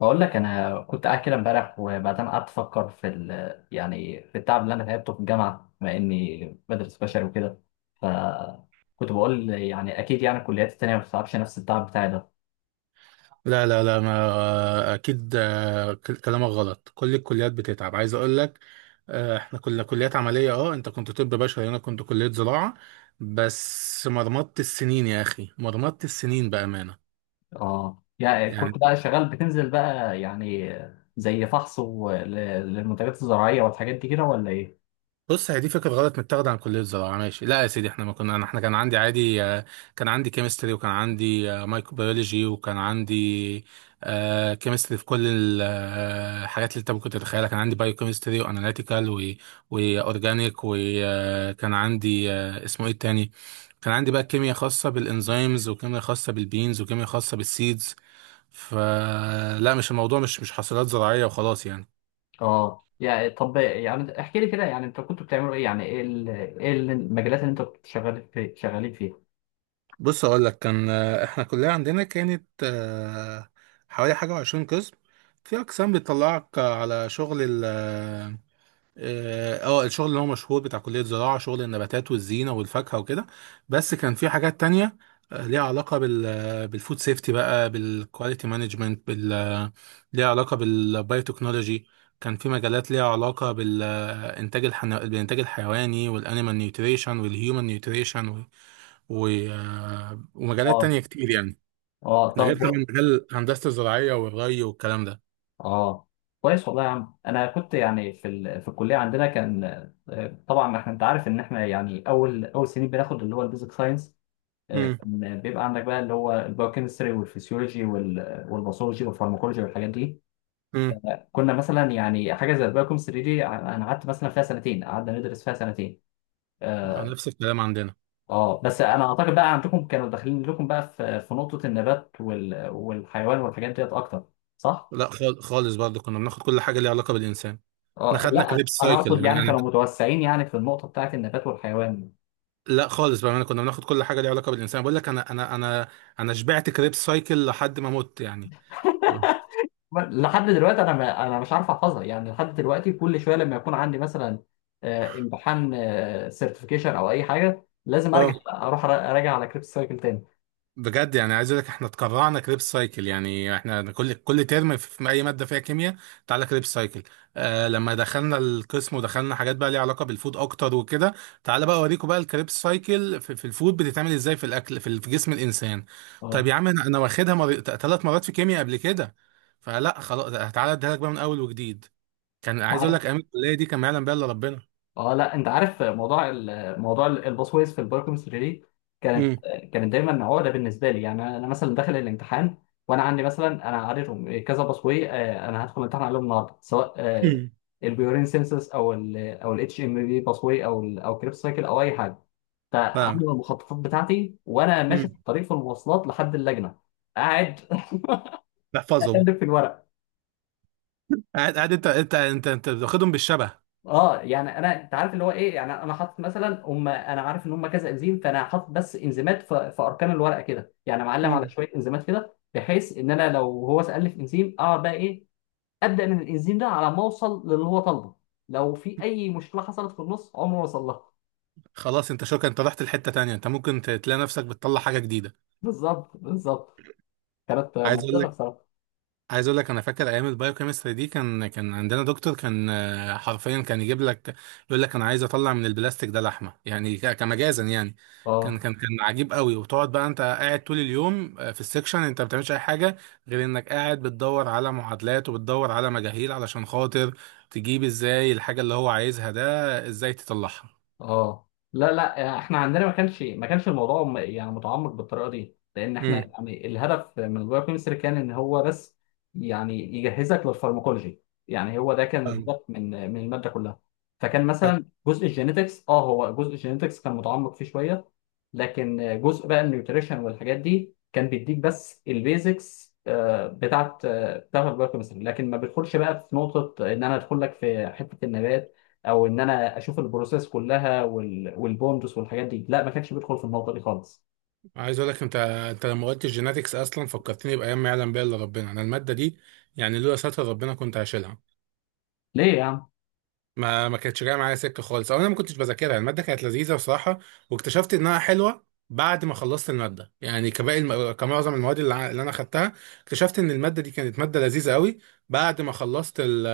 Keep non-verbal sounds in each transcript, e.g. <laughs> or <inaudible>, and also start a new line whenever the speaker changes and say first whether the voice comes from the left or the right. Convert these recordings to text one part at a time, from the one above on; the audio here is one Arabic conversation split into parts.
left: بقول لك انا كنت قاعد كده امبارح، وبعدين قعدت افكر يعني في التعب اللي انا تعبته في الجامعه بما اني بدرس بشري وكده. ف كنت بقول يعني اكيد يعني الكليات التانيه ما بتتعبش نفس التعب بتاعي ده.
right: لا لا لا، ما اكيد، كلامك غلط. كل الكليات بتتعب، عايز اقول لك. احنا كنا كليات عمليه. اه، انت كنت طب بشري، انا كنت كليه زراعه. بس مرمطت السنين يا اخي، مرمطت السنين بامانه
left: اه، يعني كنت
right: يعني.
left: بقى شغال بتنزل بقى يعني زي فحص للمنتجات الزراعيه والحاجات دي كده ولا ايه؟
right: بص، هي دي فكره غلط متاخده عن كليه الزراعه، ماشي؟ لا يا سيدي، احنا ما كنا انا احنا كان عندي عادي. كان عندي كيمستري، وكان عندي مايكروبيولوجي، وكان عندي كيمستري في كل الحاجات اللي انت ممكن تتخيلها. كان عندي بايو كيمستري واناليتيكال واورجانيك، وكان عندي اسمه ايه التاني. كان عندي بقى كيمياء خاصه بالانزيمز، وكيمياء خاصه بالبينز، وكيمياء خاصه بالسيدز. فلا، مش الموضوع، مش حاصلات زراعيه وخلاص يعني.
left: اه، يعني طب، يعني احكي لي كده، يعني انتوا كنتوا بتعملوا ايه؟ يعني ايه المجالات اللي انتوا كنتوا شغالين فيها؟
right: بص، اقول لك. كان احنا كلية عندنا كانت حوالي حاجة وعشرين قسم. في اقسام بتطلعك على شغل ال اه آه، الشغل اللي هو مشهور بتاع كلية زراعة، شغل النباتات والزينة والفاكهة وكده. بس كان في حاجات تانية ليها علاقة بالفود سيفتي، بقى بالكواليتي مانجمنت، بال آه، ليها علاقة بالبايوتكنولوجي. كان في مجالات ليها علاقة بالإنتاج الحيواني، والأنيمال نيوتريشن، والهيومن نيوتريشن. و... آه، ومجالات
left: اه.
right: تانية كتير يعني.
left: اه.
right: ده
left: طب.
right: غير طبعا مجال هندسة الزراعية والري والكلام ده.
left: اه، كويس والله يا عم. انا كنت يعني في الكليه عندنا كان. طبعا احنا، انت عارف ان احنا يعني اول اول سنين بناخد اللي هو البيزك ساينس.
right: امم.
left: كان بيبقى عندك بقى اللي هو البايوكيمستري والفسيولوجي والباثولوجي والفارماكولوجي والحاجات دي.
right: امم.
left: كنا مثلا يعني حاجه زي البايوكيمستري دي انا قعدت مثلا فيها سنتين، قعدنا ندرس فيها سنتين. اه.
right: نفس الكلام عندنا.
left: بس انا اعتقد بقى عندكم كانوا داخلين لكم بقى في في نقطه النبات والحيوان والحاجات ديت اكتر، صح؟
right: لا، خالص برضه كنا بناخد كل حاجة ليها علاقة بالإنسان. احنا
left: اه،
right: خدنا
left: لا،
right: كريب
left: انا
right: سايكل
left: اقصد
right: يعني.
left: يعني
right: انا
left: كانوا متوسعين يعني في النقطه بتاعت النبات والحيوان.
right: لا خالص بقى، انا كنا بناخد كل حاجة ليها علاقة بالإنسان، بقول لك. انا شبعت كريب سايكل لحد ما مت يعني.
left: لحد دلوقتي انا ما انا مش عارف احفظها يعني، لحد دلوقتي كل شويه لما يكون عندي مثلا امتحان سيرتيفيكيشن او اي حاجه، لازم ارجع
right: اه.
left: اروح اراجع على كريب سايكل تاني.
right: بجد يعني، عايز اقول لك، احنا اتكرعنا كريب سايكل يعني. احنا كل ترم، في اي ماده فيها كيمياء، تعالى كريب سايكل. لما دخلنا القسم ودخلنا حاجات بقى ليها علاقه بالفود اكتر وكده، تعالى بقى اوريكم بقى الكريب سايكل في الفود بتتعمل ازاي، في الاكل في جسم الانسان.
left: اه،
right: طيب يا عم، أنا واخدها 3 مرات في كيمياء قبل كده. فلا خلاص، تعالى اديها لك بقى من اول وجديد. كان
left: انت
right: عايز اقول
left: عارف.
right: لك، ايام الكليه دي كان ما يعلم بها الا ربنا.
left: اه لا، انت عارف موضوع الباسويز في البايوكيمستري دي. كانت
right: مم.
left: كانت دايما عقده بالنسبه لي. يعني انا مثلا داخل الامتحان وانا عندي مثلا، انا عارفهم كذا باسوي. انا هدخل الامتحان عليهم النهارده سواء
right: مم.
left: البيورين سينسس او ال او الاتش ام بي باسوي او ال او كريبس سايكل او اي حاجه.
right: فاهم.
left: فعامل المخططات بتاعتي وانا ماشي في
right: مم.
left: الطريق في المواصلات لحد اللجنه، قاعد <laughs>
right: تحفظهم.
left: اقلب في الورق.
right: قاعد، انت بتاخدهم بالشبه.
left: اه، يعني انت عارف اللي هو ايه، يعني انا حاطط مثلا هم، انا عارف ان هم كذا انزيم، فانا حاطط بس انزيمات في اركان الورقه كده. يعني معلم على شويه انزيمات كده بحيث ان انا لو هو سالني في انزيم، اقعد بقى ايه، ابدا من الانزيم ده على ما اوصل للي هو طالبه. لو في اي مشكله حصلت في النص، عمره ما وصل لها.
right: خلاص، انت شكرا، انت رحت لحته تانية. انت ممكن تلاقي نفسك بتطلع حاجه جديده.
left: بالظبط بالظبط. كانت
right: عايز اقول
left: مضحكه
right: لك
left: بصراحه.
right: عايز اقول لك، انا فاكر ايام البايوكيمستري دي. كان عندنا دكتور، كان حرفيا كان يجيب لك يقول لك: انا عايز اطلع من البلاستيك ده لحمه يعني، كمجازا يعني. كان
left: اه.
right: كان كان عجيب قوي. وتقعد بقى انت، قاعد طول اليوم في السكشن. انت ما بتعملش اي حاجه غير انك قاعد بتدور على معادلات وبتدور على مجاهيل، علشان خاطر تجيب ازاي الحاجه اللي هو عايزها ده، ازاي تطلعها.
left: اه. لا لا، احنا عندنا ما كانش الموضوع يعني متعمق بالطريقه دي، لان احنا يعني الهدف من البايو كيمستري كان ان هو بس يعني يجهزك للفارماكولوجي. يعني هو ده كان
right: امم.
left: الهدف من من الماده كلها. فكان مثلا جزء الجينيتكس كان متعمق فيه شويه. لكن جزء بقى النيوتريشن والحاجات دي كان بيديك بس البيزكس بتاعت، بتاعت البايو كيمستري. لكن ما بيدخلش بقى في نقطه ان انا ادخل لك في حته النبات، او ان انا اشوف البروسيس كلها والبوندس والحاجات دي. لا، ما كانش بيدخل في النقطه دي خالص.
right: عايز اقول لك، انت لما قلت الجيناتكس اصلا فكرتني بايام ما يعلم بها الا ربنا. انا الماده دي، يعني لولا ستر ربنا كنت هشيلها.
left: ليه يا عم؟
right: ما كانتش جايه معايا سكه خالص، او انا ما كنتش بذاكرها. الماده كانت لذيذه بصراحه، واكتشفت انها حلوه بعد ما خلصت الماده، يعني كباقي كمعظم المواد اللي انا خدتها. اكتشفت ان الماده دي كانت ماده لذيذه قوي، بعد ما خلصت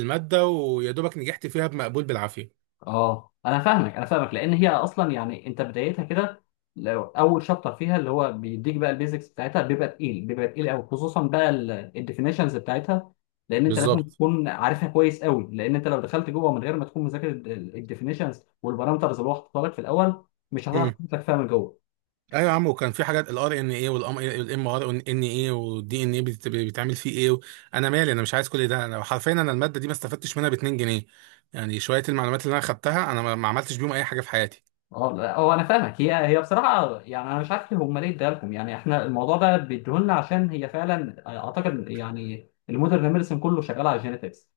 right: الماده، ويا دوبك نجحت فيها بمقبول بالعافيه.
left: اه، انا فاهمك انا فاهمك. لان هي اصلا يعني انت بدايتها كده، لو اول شابتر فيها اللي هو بيديك بقى البيزكس بتاعتها بيبقى تقيل، بيبقى تقيل قوي، خصوصا بقى الديفينيشنز بتاعتها. لان انت لازم
right: بالظبط.
left: تكون عارفها كويس قوي، لان انت لو دخلت جوه من غير ما تكون مذاكر الديفينيشنز والبارامترز اللي هو حاططها لك في الاول، مش هتعرف تفهم من جوه.
right: ايوه يا عم، وكان في حاجات الRNA والام ار ان اي والدي ان اي، بيتعمل فيه ايه انا مالي؟ انا مش عايز كل ده. انا حرفيا، انا الماده دي ما استفدتش منها ب 2 جنيه يعني. شويه المعلومات اللي انا خدتها، انا ما عملتش بيهم اي حاجه في حياتي.
left: اه، لا، هو انا فاهمك. هي بصراحه، يعني انا مش عارف ليه اديها لكم يعني. احنا الموضوع ده بيديهولنا عشان هي فعلا اعتقد يعني المودرن ميديسن كله شغال على الجينيتكس.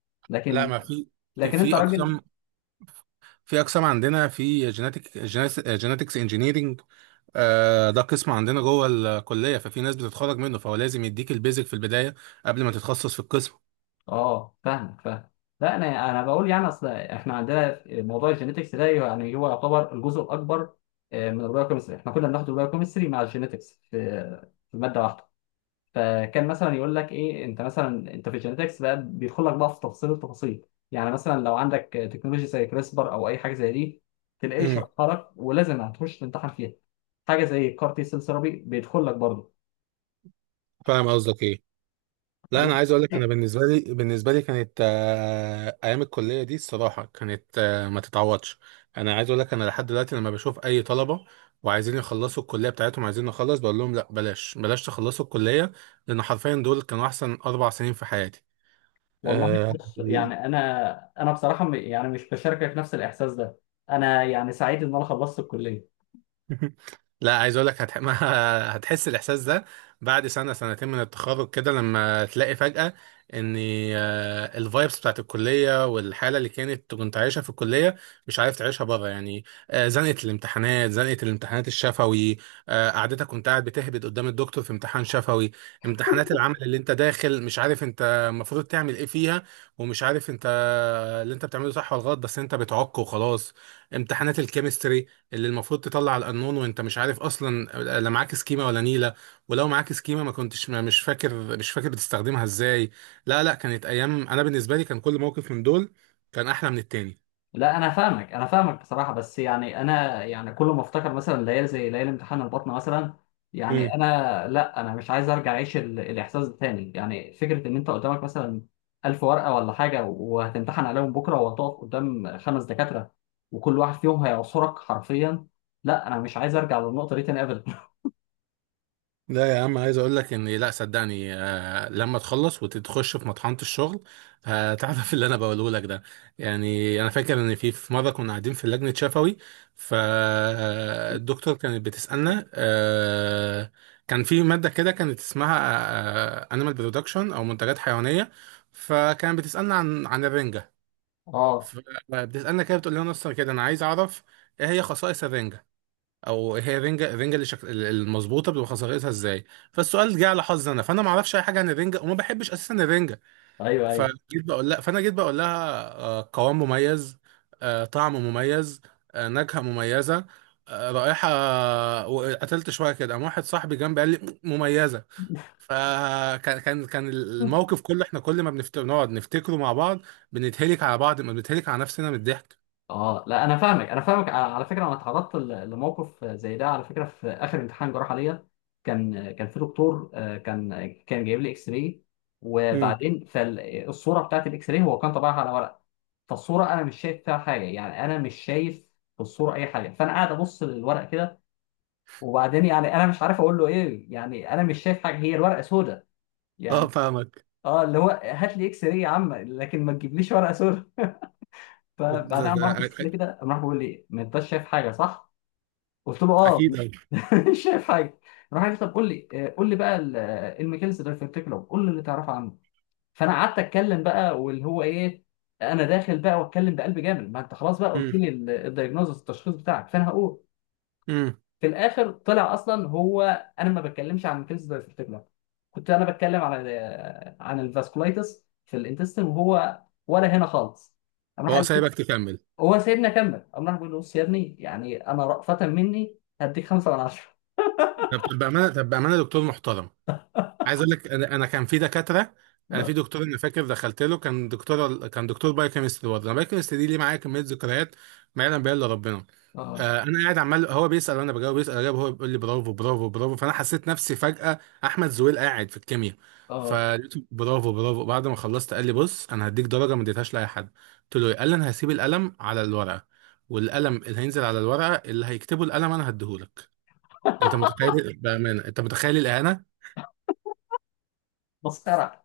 right: لا،
left: لكن،
right: ما في في
left: لكن انت
right: في
left: راجل.
right: اقسام في اقسام عندنا في جيناتكس انجينيرنج. ده قسم عندنا جوه الكليه، ففي ناس بتتخرج منه، فهو لازم يديك البيزك في البدايه قبل ما تتخصص في القسم.
left: اه، فاهمك فاهم. لا، انا بقول يعني اصل احنا عندنا موضوع الجينيتكس ده، يعني هو يعتبر الجزء الاكبر من البايوكيمستري. احنا كنا بناخد البايوكيمستري مع الجينيتكس في ماده واحده. فكان مثلا يقول لك ايه، انت مثلا انت في الجينيتكس بقى بيدخل لك بقى في تفاصيل التفاصيل. يعني مثلا لو عندك تكنولوجيا زي كريسبر او اي حاجه زي دي، تلاقيه
right: امم.
left: يشرحها لك ولازم هتخش تمتحن فيها. حاجه زي الكار تي سيل ثيرابي بيدخل لك برضه.
right: فاهم قصدك ايه. لا، انا
left: والله.
right: عايز اقول لك، انا بالنسبه لي، كانت ايام الكليه دي الصراحه كانت ما تتعوضش. انا عايز اقول لك، انا لحد دلوقتي لما بشوف اي طلبه وعايزين يخلصوا الكليه بتاعتهم، عايزين نخلص، بقول لهم لا، بلاش بلاش تخلصوا الكليه. لان حرفيا دول كانوا احسن 4 سنين في حياتي.
left: والله،
right: آه،
left: بص يعني انا بصراحه يعني مش بشاركك نفس الاحساس ده. انا يعني سعيد ان انا خلصت الكليه.
right: <laughs> لا عايز اقول لك <laughs> ما هتحس الاحساس ده بعد سنه سنتين من التخرج كده، لما تلاقي فجاه ان الفايبس بتاعت الكليه والحاله اللي كنت عايشها في الكليه مش عارف تعيشها بره يعني. زنقه الامتحانات، زنقه الامتحانات الشفوي. قعدتك كنت قاعد بتهبد قدام الدكتور في امتحان شفوي. امتحانات العمل اللي انت داخل مش عارف انت المفروض تعمل ايه فيها، ومش عارف انت اللي انت بتعمله صح ولا غلط، بس انت بتعك وخلاص. امتحانات الكيمستري اللي المفروض تطلع القانون وانت مش عارف اصلا، لا معاك سكيمه ولا نيله. ولو معاك سكيمه ما كنتش ما مش فاكر بتستخدمها ازاي. لا لا، كانت ايام. انا بالنسبه لي، كان كل موقف من دول كان احلى من التاني.
left: لا، انا فاهمك انا فاهمك بصراحه، بس يعني انا يعني كل ما افتكر مثلا ليالي زي ليالي امتحان البطنه مثلا، يعني انا، لا انا مش عايز ارجع اعيش الاحساس ده تاني. يعني فكره ان انت قدامك مثلا 1000 ورقه ولا حاجه وهتمتحن عليهم بكره، وهتقف قدام خمس دكاتره وكل واحد فيهم هيعصرك حرفيا. لا انا مش عايز ارجع للنقطه دي تاني ابدا. <laughs>
right: لا يا عم، عايز اقول لك ان، لا صدقني، لما تخلص وتخش في مطحنة الشغل هتعرف <laughs> اللي انا بقوله لك ده. يعني انا فاكر ان في مره كنا قاعدين في لجنه شفوي. فالدكتور كانت بتسالنا، كان في ماده كده كانت اسمها انيمال برودكشن او منتجات حيوانيه، فكانت بتسالنا عن الرنجه.
left: اه.
right: فبتسالنا كده، بتقول لنا: اصلا كده انا عايز اعرف، ايه هي خصائص الرنجه، او هي رينجا رينجا اللي المظبوطه بتبقى خسارتها ازاي؟ فالسؤال جه على حظي انا. فانا ما اعرفش اي حاجه عن الرينجا، وما بحبش اساسا الرينجا.
left: ايوه، ايوه.
right: فجيت بقول لها فانا جيت بقول لها: قوام مميز، طعم مميز، نكهه مميزه، رائحه وقتلت شويه كده، قام واحد صاحبي جنبي قال لي: مميزه. فكان كان كان
left: <laughs>
right: الموقف كله. احنا كل ما نقعد نفتكره مع بعض بنتهلك على بعض، بنتهلك على نفسنا من الضحك.
left: اه، لا انا فاهمك انا فاهمك. على فكره انا اتعرضت لموقف زي ده. على فكره، في اخر امتحان جراحه ليا كان، كان في دكتور كان جايب لي اكس راي.
right: امم.
left: وبعدين فالصوره بتاعت الاكس راي هو كان طبعها على ورق. فالصوره انا مش شايف فيها حاجه، يعني انا مش شايف في الصوره اي حاجه، فانا قاعد ابص للورق كده. وبعدين يعني انا مش عارف اقول له ايه، يعني انا مش شايف حاجه، هي الورقه سوداء
right: اه
left: يعني.
right: فاهمك.
left: اه، اللي هو هات لي اكس راي يا عم، لكن ما تجيبليش ورقه سوداء.
right: أ-
left: فبعدها قام راح بص لي
right: أ-
left: كده، قام راح بيقول لي: ما انتش شايف حاجه، صح؟ قلت له اه
right: اكيد.
left: <laughs> مش شايف حاجه. راح قال لي: طب قول لي، قول لي بقى الميكانيزم ده في التكلو، قول لي اللي تعرفه عنه. فانا قعدت اتكلم بقى، واللي هو ايه، انا داخل بقى واتكلم بقلب جامد، ما انت خلاص بقى
right: أوي.
left: قلت لي الدايجنوزس التشخيص بتاعك، فانا هقول.
right: امم.
left: في الاخر طلع اصلا هو، انا ما بتكلمش عن الميكانيزم ده في التكلو، كنت انا بتكلم عن ال- آه، عن الفاسكولايتس في الانتستين، وهو ولا هنا خالص. قام راح
right: وهو
left: قال،
right: سايبك تكمل؟
left: هو سايبني اكمل، قام راح بيقول له: بص يا ابني، يعني انا رأفة مني هديك 5/10.
right: طب بامانه، دكتور محترم. عايز اقول لك، انا كان في دكاتره. انا في
left: اه.
right: دكتور انا فاكر دخلت له، كان دكتور، بايوكيمستري برضه. انا بايوكيمستري دي ليه معايا كميه ذكريات ما يعلم بها الا ربنا.
left: اه.
right: انا قاعد عمال هو بيسال وانا بجاوب، بيسال اجاوب، هو بيقول لي: برافو، برافو، برافو. فانا حسيت نفسي فجاه احمد زويل قاعد في الكيمياء.
left: اه.
right: فقلت برافو برافو. بعد ما خلصت قال لي: بص، انا هديك درجه ما اديتهاش لاي حد. قلت له: إيه؟ قال لي: انا هسيب القلم على الورقه، والقلم اللي هينزل على الورقه، اللي هيكتبه القلم انا هديهولك. انت متخيل بامانه؟ انت متخيل الاهانه؟
left: مسخرة.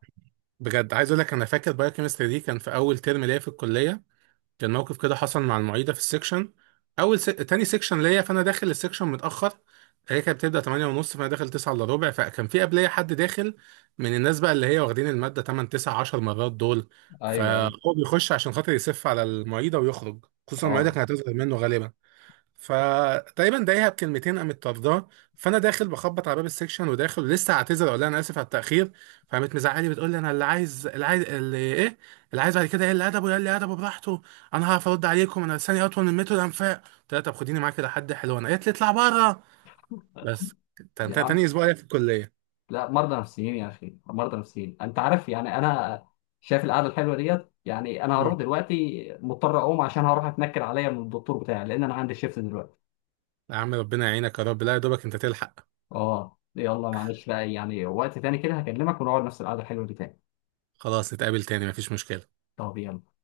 right: بجد، عايز اقول لك، انا فاكر بايوكيمستري دي كان في اول ترم ليا في الكليه. كان موقف كده حصل مع المعيده في السكشن. تاني سكشن ليا، فانا داخل السكشن متاخر. هي كانت بتبدا 8 ونص، فانا داخل 9 الا ربع. فكان في قبليه حد داخل من الناس بقى، اللي هي واخدين الماده 8 9 10 مرات دول.
left: ايوه ايوه.
right: فهو بيخش عشان خاطر يسف على المعيده ويخرج، خصوصا المعيده
left: اه
right: كانت هتظهر منه غالبا. فتقريبا ضايقها بكلمتين، قامت طرداه. فانا داخل بخبط على باب السكشن وداخل ولسه هعتذر، اقول لها انا اسف على التاخير. فقامت مزعلي، بتقول لي: انا اللي عايز، اللي عايز، اللي ايه اللي عايز بعد كده، ايه اللي ادبه؟ يقول لي ادبه براحته. انا هعرف ارد عليكم، انا لساني اطول من متر الانفاق. قلت لها: طب خديني معاك كده، حد حلو انا. قالت لي: اطلع بره. بس
left: يا
right: تاني
left: عم،
right: اسبوع ليا في الكليه.
left: لا، مرضى نفسيين يا اخي، مرضى نفسيين. انت عارف يعني، انا شايف القعده الحلوه ديت، يعني انا هروح
right: مم.
left: دلوقتي مضطر اقوم عشان هروح اتنكر عليا من الدكتور بتاعي، لان انا عندي شيفت دلوقتي.
right: يا عم، ربنا يعينك يا رب. لا يا دوبك انت تلحق.
left: اه، يلا معلش بقى يعني، وقت تاني كده هكلمك ونقعد نفس القعده الحلوه دي تاني.
right: خلاص، نتقابل تاني مفيش مشكله.
left: طب يلا.